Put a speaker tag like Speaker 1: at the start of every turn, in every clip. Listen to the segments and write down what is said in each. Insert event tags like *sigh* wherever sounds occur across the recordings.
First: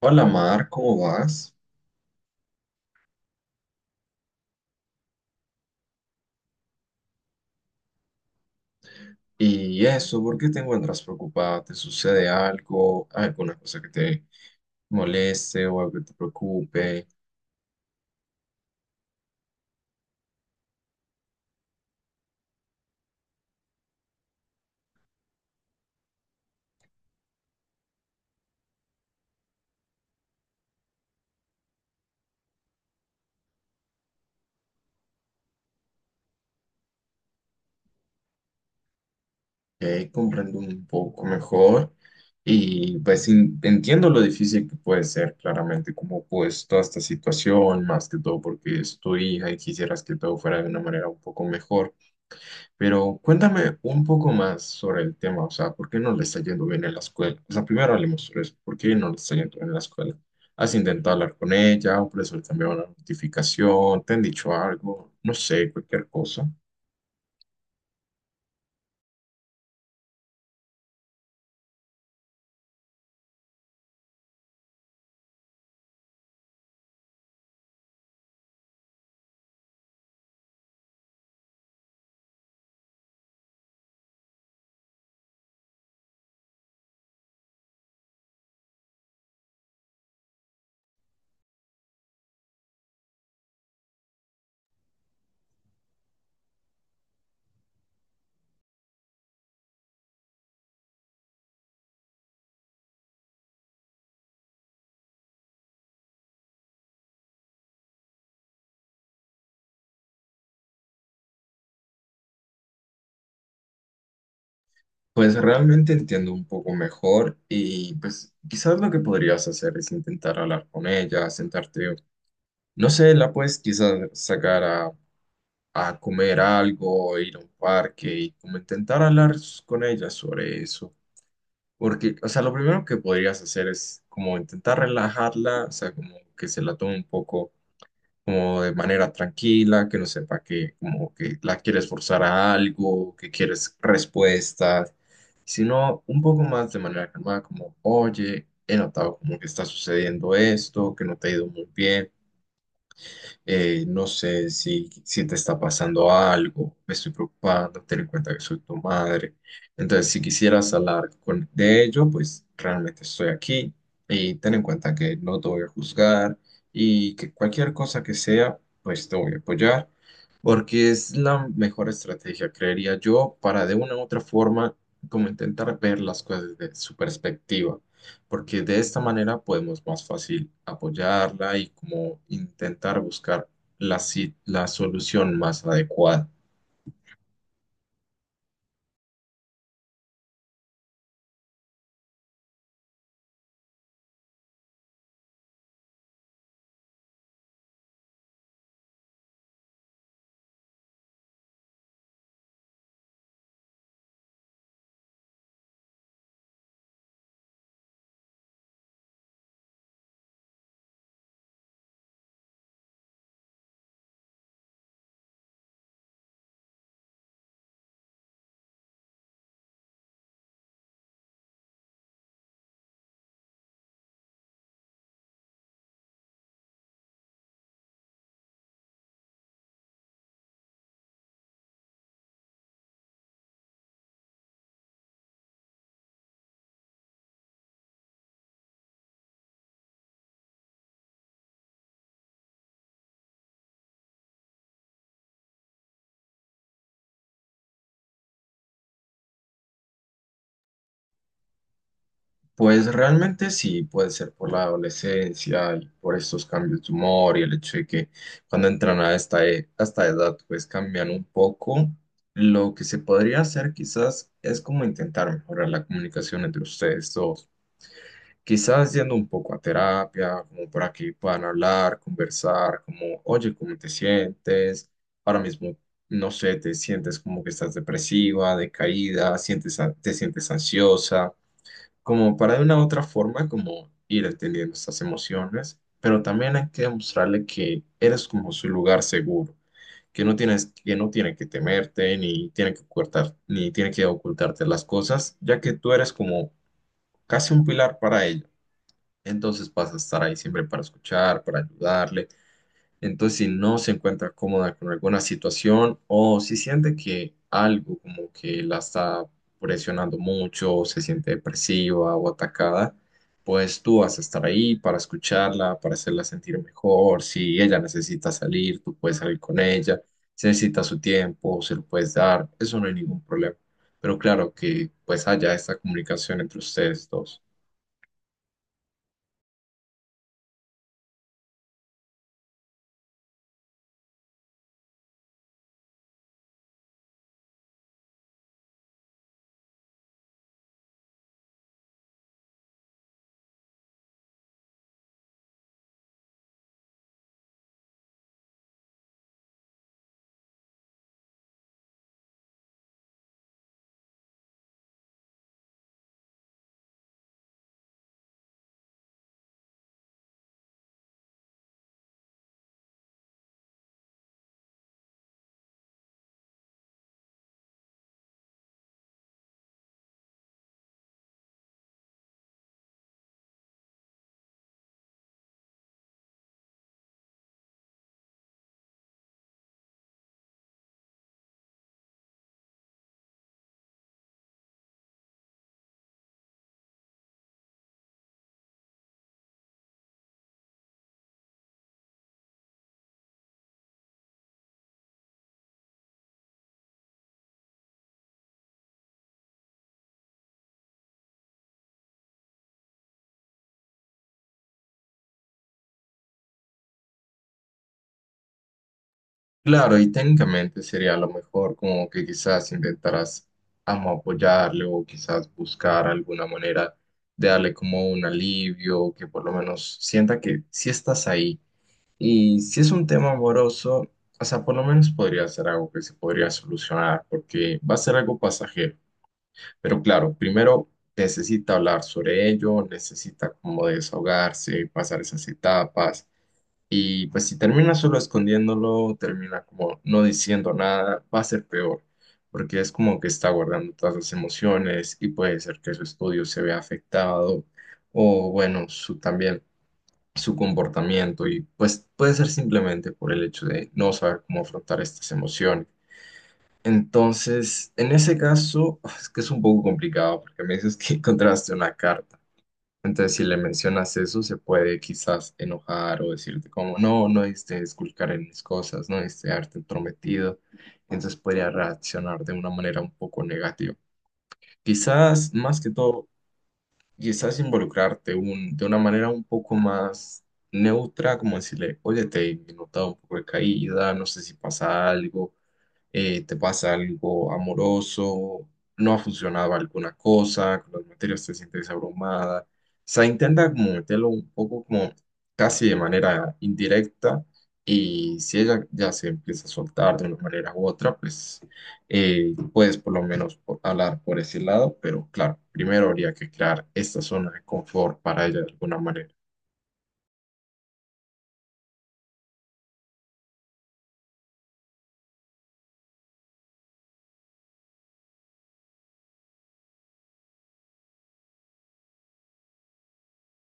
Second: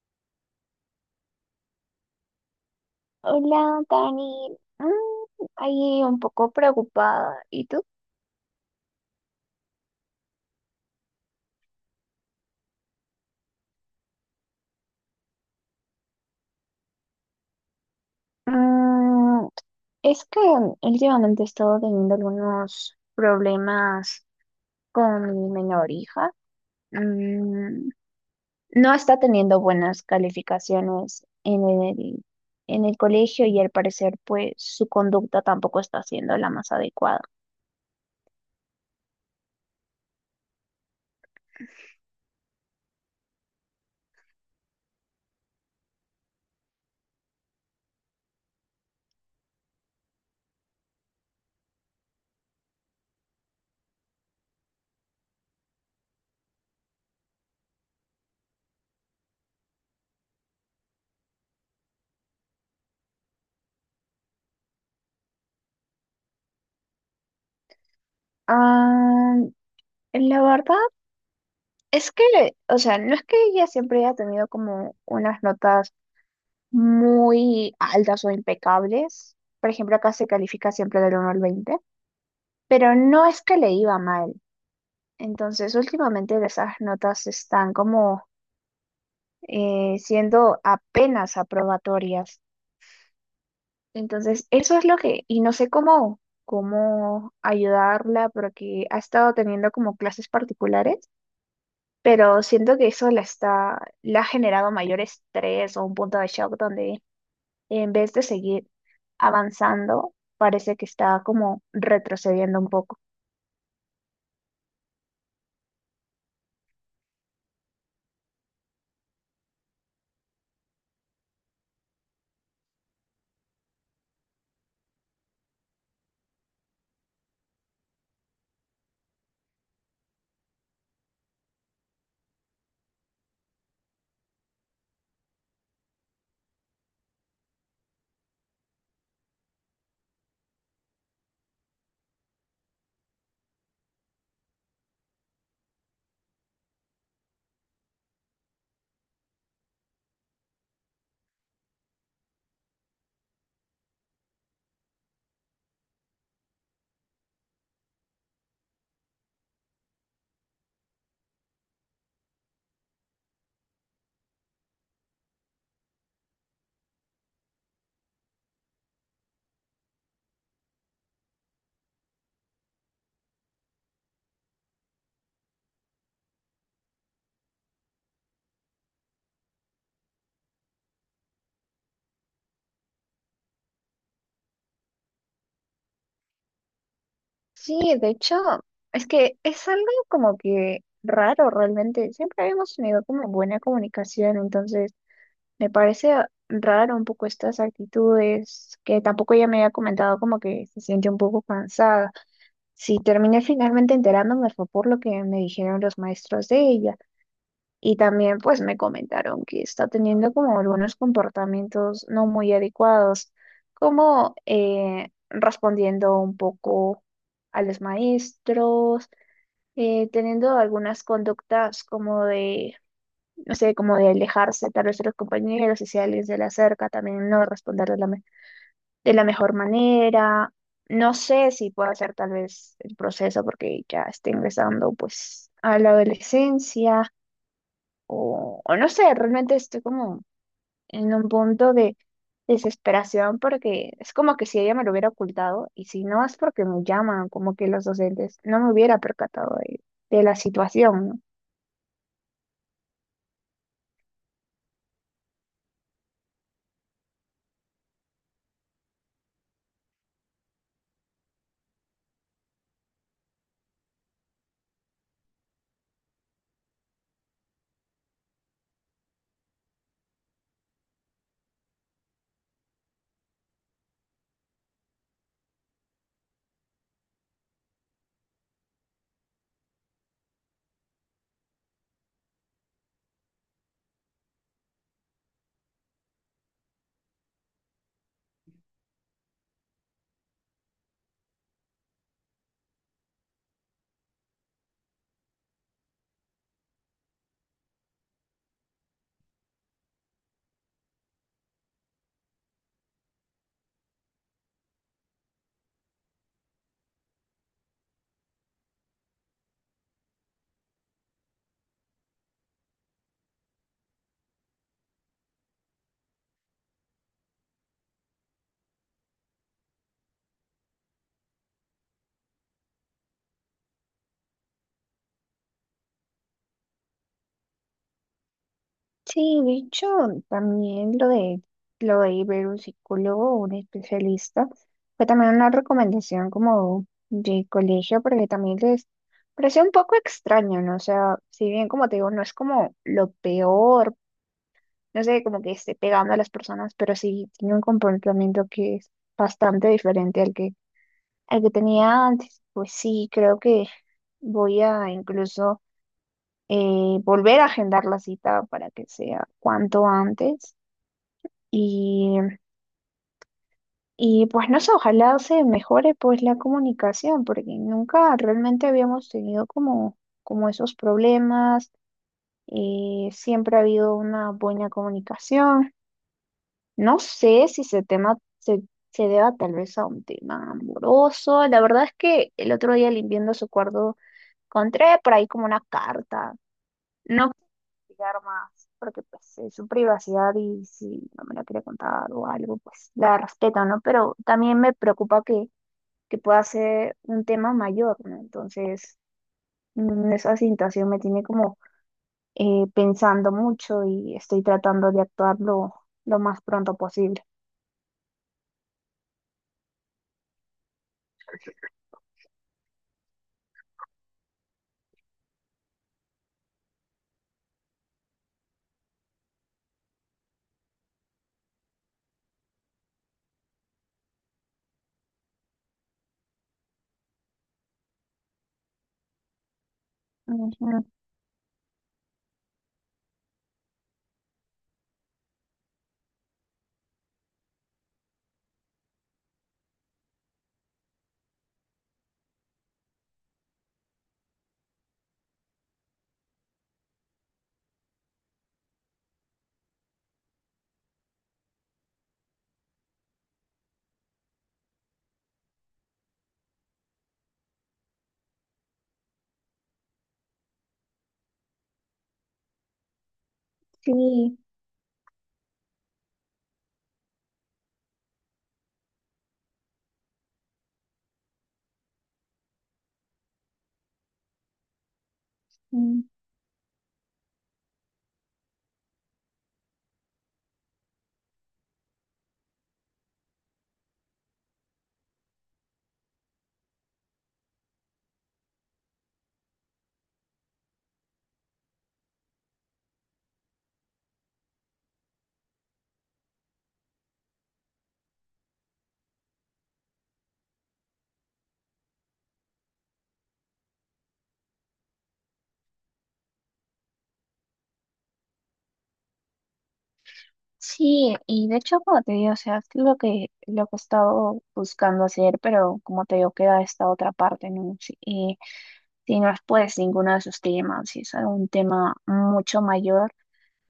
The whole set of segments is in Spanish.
Speaker 1: Hola Mar, ¿cómo vas?
Speaker 2: Hola, Dani. Ahí un poco preocupada. ¿Y tú?
Speaker 1: Y eso, ¿por qué te encuentras preocupada? ¿Te sucede algo? ¿Alguna cosa que te moleste o algo que te preocupe?
Speaker 2: Mm, es que últimamente he estado teniendo algunos problemas con mi menor hija. Mm, no está teniendo buenas calificaciones en el colegio y al parecer pues su conducta tampoco está siendo la más adecuada.
Speaker 1: Ok, comprendo un poco mejor y pues entiendo lo difícil que puede ser claramente como pues toda esta situación, más que todo porque es tu hija y quisieras que todo fuera de una manera un poco mejor. Pero cuéntame un poco más sobre el tema, o sea, ¿por qué no le está yendo bien en la escuela? O sea, primero hablemos sobre eso, ¿por qué no le está yendo bien en la escuela? ¿Has intentado hablar con ella? ¿Por eso le cambiaron la notificación? ¿Te han dicho algo? No sé, cualquier cosa.
Speaker 2: Ah, la verdad es que, o sea, no es que ella siempre haya tenido como unas notas muy altas o impecables. Por ejemplo, acá se califica siempre del 1 al 20, pero no es que le iba mal. Entonces, últimamente esas notas están como siendo apenas aprobatorias. Entonces, eso es lo que, y no sé cómo ayudarla porque ha estado teniendo como clases particulares, pero siento que eso la está, le ha generado mayor estrés o un punto de shock donde en vez de seguir avanzando, parece que está como retrocediendo un poco.
Speaker 1: Pues realmente entiendo un poco mejor y pues quizás lo que podrías hacer es intentar hablar con ella, sentarte, no sé, la puedes quizás sacar a comer algo, ir a un parque y como intentar hablar con ella sobre eso. Porque, o sea, lo primero que podrías hacer es como intentar relajarla, o sea, como que se la tome un poco como de manera tranquila, que no sepa que como que la quieres forzar a algo, que quieres respuestas, sino un poco más de manera calmada, como, oye, he notado como que está sucediendo esto, que no te ha ido muy bien no sé si te está pasando algo, me estoy preocupando, ten en cuenta que soy tu madre. Entonces, si quisieras hablar con, de ello, pues realmente estoy aquí y ten en cuenta que no te voy a juzgar y que cualquier cosa que sea, pues te voy a apoyar, porque es la mejor estrategia, creería yo, para de una u otra forma, como intentar ver las cosas desde su perspectiva porque de esta manera podemos más fácil apoyarla y como intentar buscar la, la solución más adecuada.
Speaker 2: Sí, de hecho, es que es algo como que raro realmente. Siempre habíamos tenido como buena comunicación, entonces me parece raro un poco estas actitudes, que tampoco ella me había comentado como que se siente un poco cansada. Si terminé finalmente enterándome fue por lo que me dijeron los maestros de ella. Y también pues me comentaron que está teniendo como algunos comportamientos no muy adecuados, como respondiendo un poco a los maestros, teniendo algunas conductas como de, no sé, como de alejarse tal vez de los compañeros y si alguien se le acerca también no responder de la mejor manera. No sé si puedo hacer tal vez el proceso porque ya está ingresando pues a la adolescencia. O no sé, realmente estoy como en un punto de desesperación porque es como que si ella me lo hubiera ocultado y si no es porque me llaman, como que los docentes no me hubiera percatado de la situación, ¿no?
Speaker 1: Pues realmente sí, puede ser por la adolescencia y por estos cambios de humor y el hecho de que cuando entran a esta, a esta edad pues cambian un poco. Lo que se podría hacer quizás es como intentar mejorar la comunicación entre ustedes dos. Quizás yendo un poco a terapia, como para que puedan hablar, conversar, como, oye, ¿cómo te sientes? Ahora mismo, no sé, te sientes como que estás depresiva, decaída, sientes, te sientes ansiosa, como para de una u otra forma, como ir entendiendo estas emociones, pero también hay que demostrarle que eres como su lugar seguro, que no tiene que temerte, ni tiene que ocultar, ni tiene que ocultarte las cosas, ya que tú eres como casi un pilar para ella, entonces vas a estar ahí siempre para escuchar, para ayudarle. Entonces, si no se encuentra cómoda con alguna situación o si siente que algo como que la está presionando mucho, o se siente depresiva o atacada, pues tú vas a estar ahí para escucharla, para hacerla sentir mejor. Si ella necesita salir, tú puedes salir con ella. Si necesita su tiempo, se lo puedes dar. Eso no hay ningún problema. Pero claro que pues haya esta comunicación entre ustedes dos.
Speaker 2: Sí, de hecho, también lo de ir ver un psicólogo o un especialista fue también una recomendación como de colegio porque también les pareció un poco extraño, ¿no? O sea, si bien como te digo, no es como lo peor, no sé, como que esté pegando a las personas, pero sí tiene un comportamiento que es bastante diferente al que tenía antes. Pues sí, creo que voy a incluso volver a agendar la cita para que sea cuanto antes. Y, y pues no sé, ojalá se mejore pues la comunicación, porque nunca realmente habíamos tenido como esos problemas. Siempre ha habido una buena comunicación. No sé si se tema se deba tal vez a un tema amoroso. La verdad es que el otro día limpiando su cuarto encontré por ahí como una carta. No quiero explicar más porque pues es su privacidad y si no me la quiere contar o algo, pues la respeto, ¿no? Pero también me preocupa que pueda ser un tema mayor, ¿no? Entonces, esa situación me tiene como pensando mucho y estoy tratando de actuar lo más pronto posible.
Speaker 1: Claro, y técnicamente sería a lo mejor como que quizás intentaras amo apoyarle o quizás buscar alguna manera de darle como un alivio o que por lo menos sienta que sí estás ahí. Y si es un tema amoroso, o sea, por lo menos podría ser algo que se podría solucionar porque va a ser algo pasajero. Pero claro, primero
Speaker 2: Ujú.
Speaker 1: necesita hablar sobre ello, necesita como desahogarse, pasar esas etapas. Y pues si termina solo escondiéndolo, termina como no diciendo nada, va a ser peor, porque es como que está guardando todas las emociones y puede ser que su estudio se vea afectado o bueno, su también su comportamiento y pues puede ser simplemente por el hecho de no saber cómo afrontar estas emociones. Entonces, en ese caso, *sighs* es que es un poco complicado porque me dices que *laughs* encontraste una carta. Entonces, si le mencionas
Speaker 2: Sí.
Speaker 1: eso, se puede quizás enojar o decirte como, no, no diste esculcar en mis cosas, no diste haberte entrometido. Entonces podría reaccionar de una manera un poco negativa. Quizás, más que
Speaker 2: Mm.
Speaker 1: todo, quizás involucrarte de una manera un poco más neutra, como decirle, oye, te he notado un poco de caída, no sé si pasa algo, te pasa algo amoroso, no ha funcionado alguna cosa, con las materias te sientes abrumada. O sea, intenta como meterlo un poco como casi de manera indirecta y si ella ya se empieza a soltar de una manera u otra, pues puedes por lo menos hablar por ese lado, pero claro, primero habría que crear esta zona de confort para ella de alguna manera.
Speaker 2: Sí, y de hecho, como te digo, o sea, es lo que he estado buscando hacer, pero como te digo, queda esta otra parte, ¿no? Si, y si no es pues ninguno de esos temas, si es algún tema mucho mayor,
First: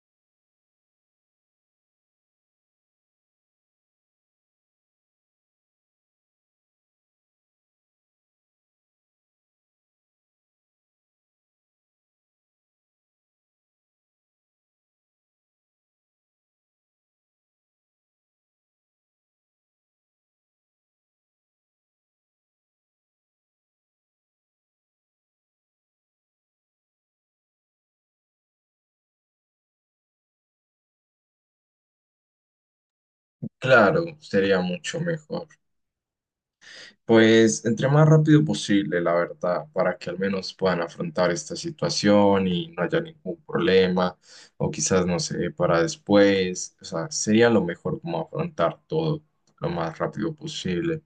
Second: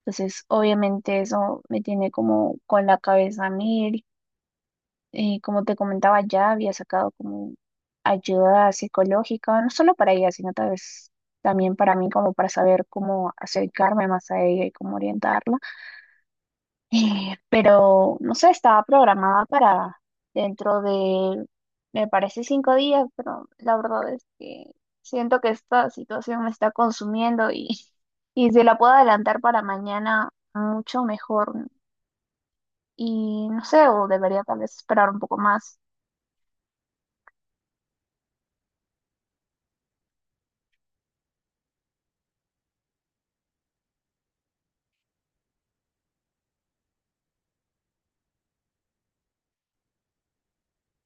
Speaker 2: entonces obviamente eso me tiene como con la cabeza a mil. Y como te comentaba, ya había sacado como ayuda psicológica, no solo para ella, sino tal vez también para mí, como para saber cómo acercarme más a ella y cómo orientarla. Pero, no sé, estaba programada para dentro de, me parece, 5 días, pero la verdad es que siento que esta situación me está consumiendo y, *laughs* y si la puedo adelantar para mañana, mucho mejor. Y no sé,
Speaker 1: Claro,
Speaker 2: o debería tal
Speaker 1: sería
Speaker 2: vez
Speaker 1: mucho
Speaker 2: esperar un poco
Speaker 1: mejor.
Speaker 2: más.
Speaker 1: Pues entre más rápido posible, la verdad, para que al menos puedan afrontar esta situación y no haya ningún problema, o quizás, no sé, para después, o sea, sería lo mejor como afrontar todo lo más rápido posible.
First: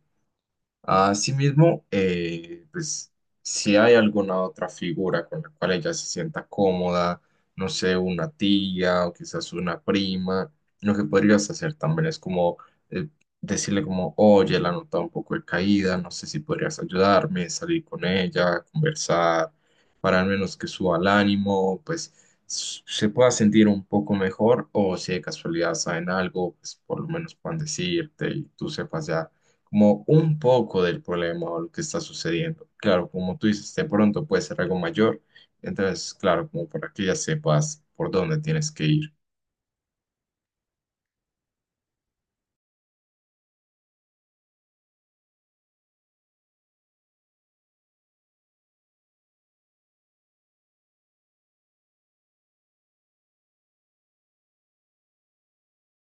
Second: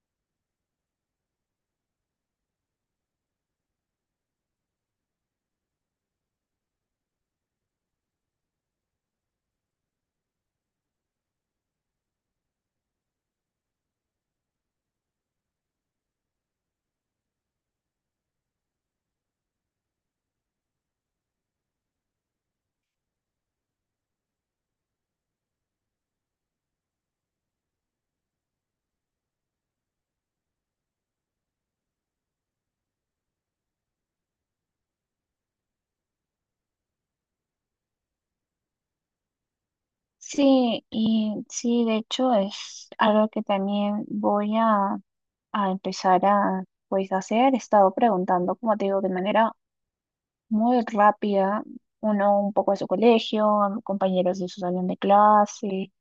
Speaker 1: Asimismo, pues si hay alguna otra figura con la cual ella se sienta cómoda, no sé, una tía o quizás una prima, lo que podrías hacer también es como eh, decirle como, oye, la nota un poco de caída, no sé si podrías ayudarme, salir con ella, conversar, para al menos que suba el ánimo, pues se pueda sentir un poco mejor o si de casualidad saben algo, pues por lo menos puedan decirte y tú sepas ya como un poco del problema o lo que está sucediendo. Claro, como tú dices, de pronto puede ser algo mayor, entonces, claro, como para que ya sepas por dónde tienes que ir.
Speaker 2: Sí, y sí, de hecho es algo que también voy a empezar a, pues, hacer. He estado preguntando, como te digo, de manera muy rápida, uno un poco de su colegio, a compañeros de su salón de clase,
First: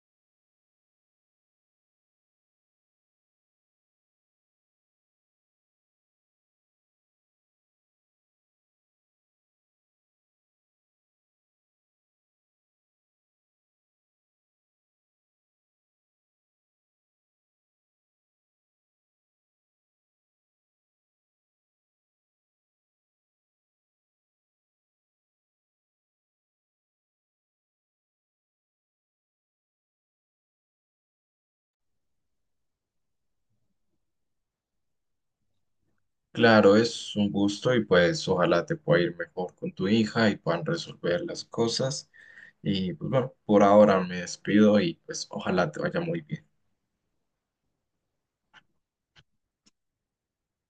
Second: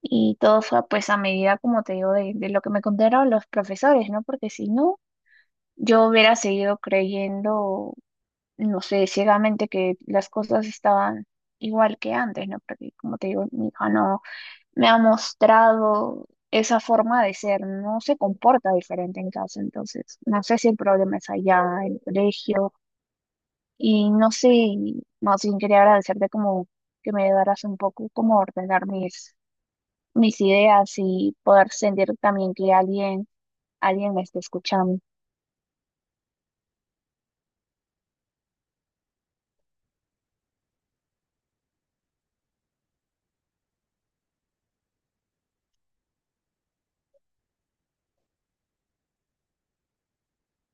Speaker 2: y todo fue pues a medida, como te digo, de lo que me contaron los profesores, ¿no? Porque si no, yo hubiera seguido creyendo, no sé, ciegamente que las cosas estaban igual que antes, ¿no? Porque como te digo, mi hija no me ha mostrado. Esa forma de ser no se comporta diferente en casa, entonces no sé si el problema es allá, en el colegio, y no sé, y más bien quería agradecerte como que me ayudaras un poco como a ordenar mis ideas y poder sentir también que alguien me está escuchando.
Speaker 1: Claro, es un gusto y pues ojalá te pueda ir mejor con tu hija y puedan resolver las cosas. Y pues bueno, por ahora me despido y pues ojalá te vaya muy bien.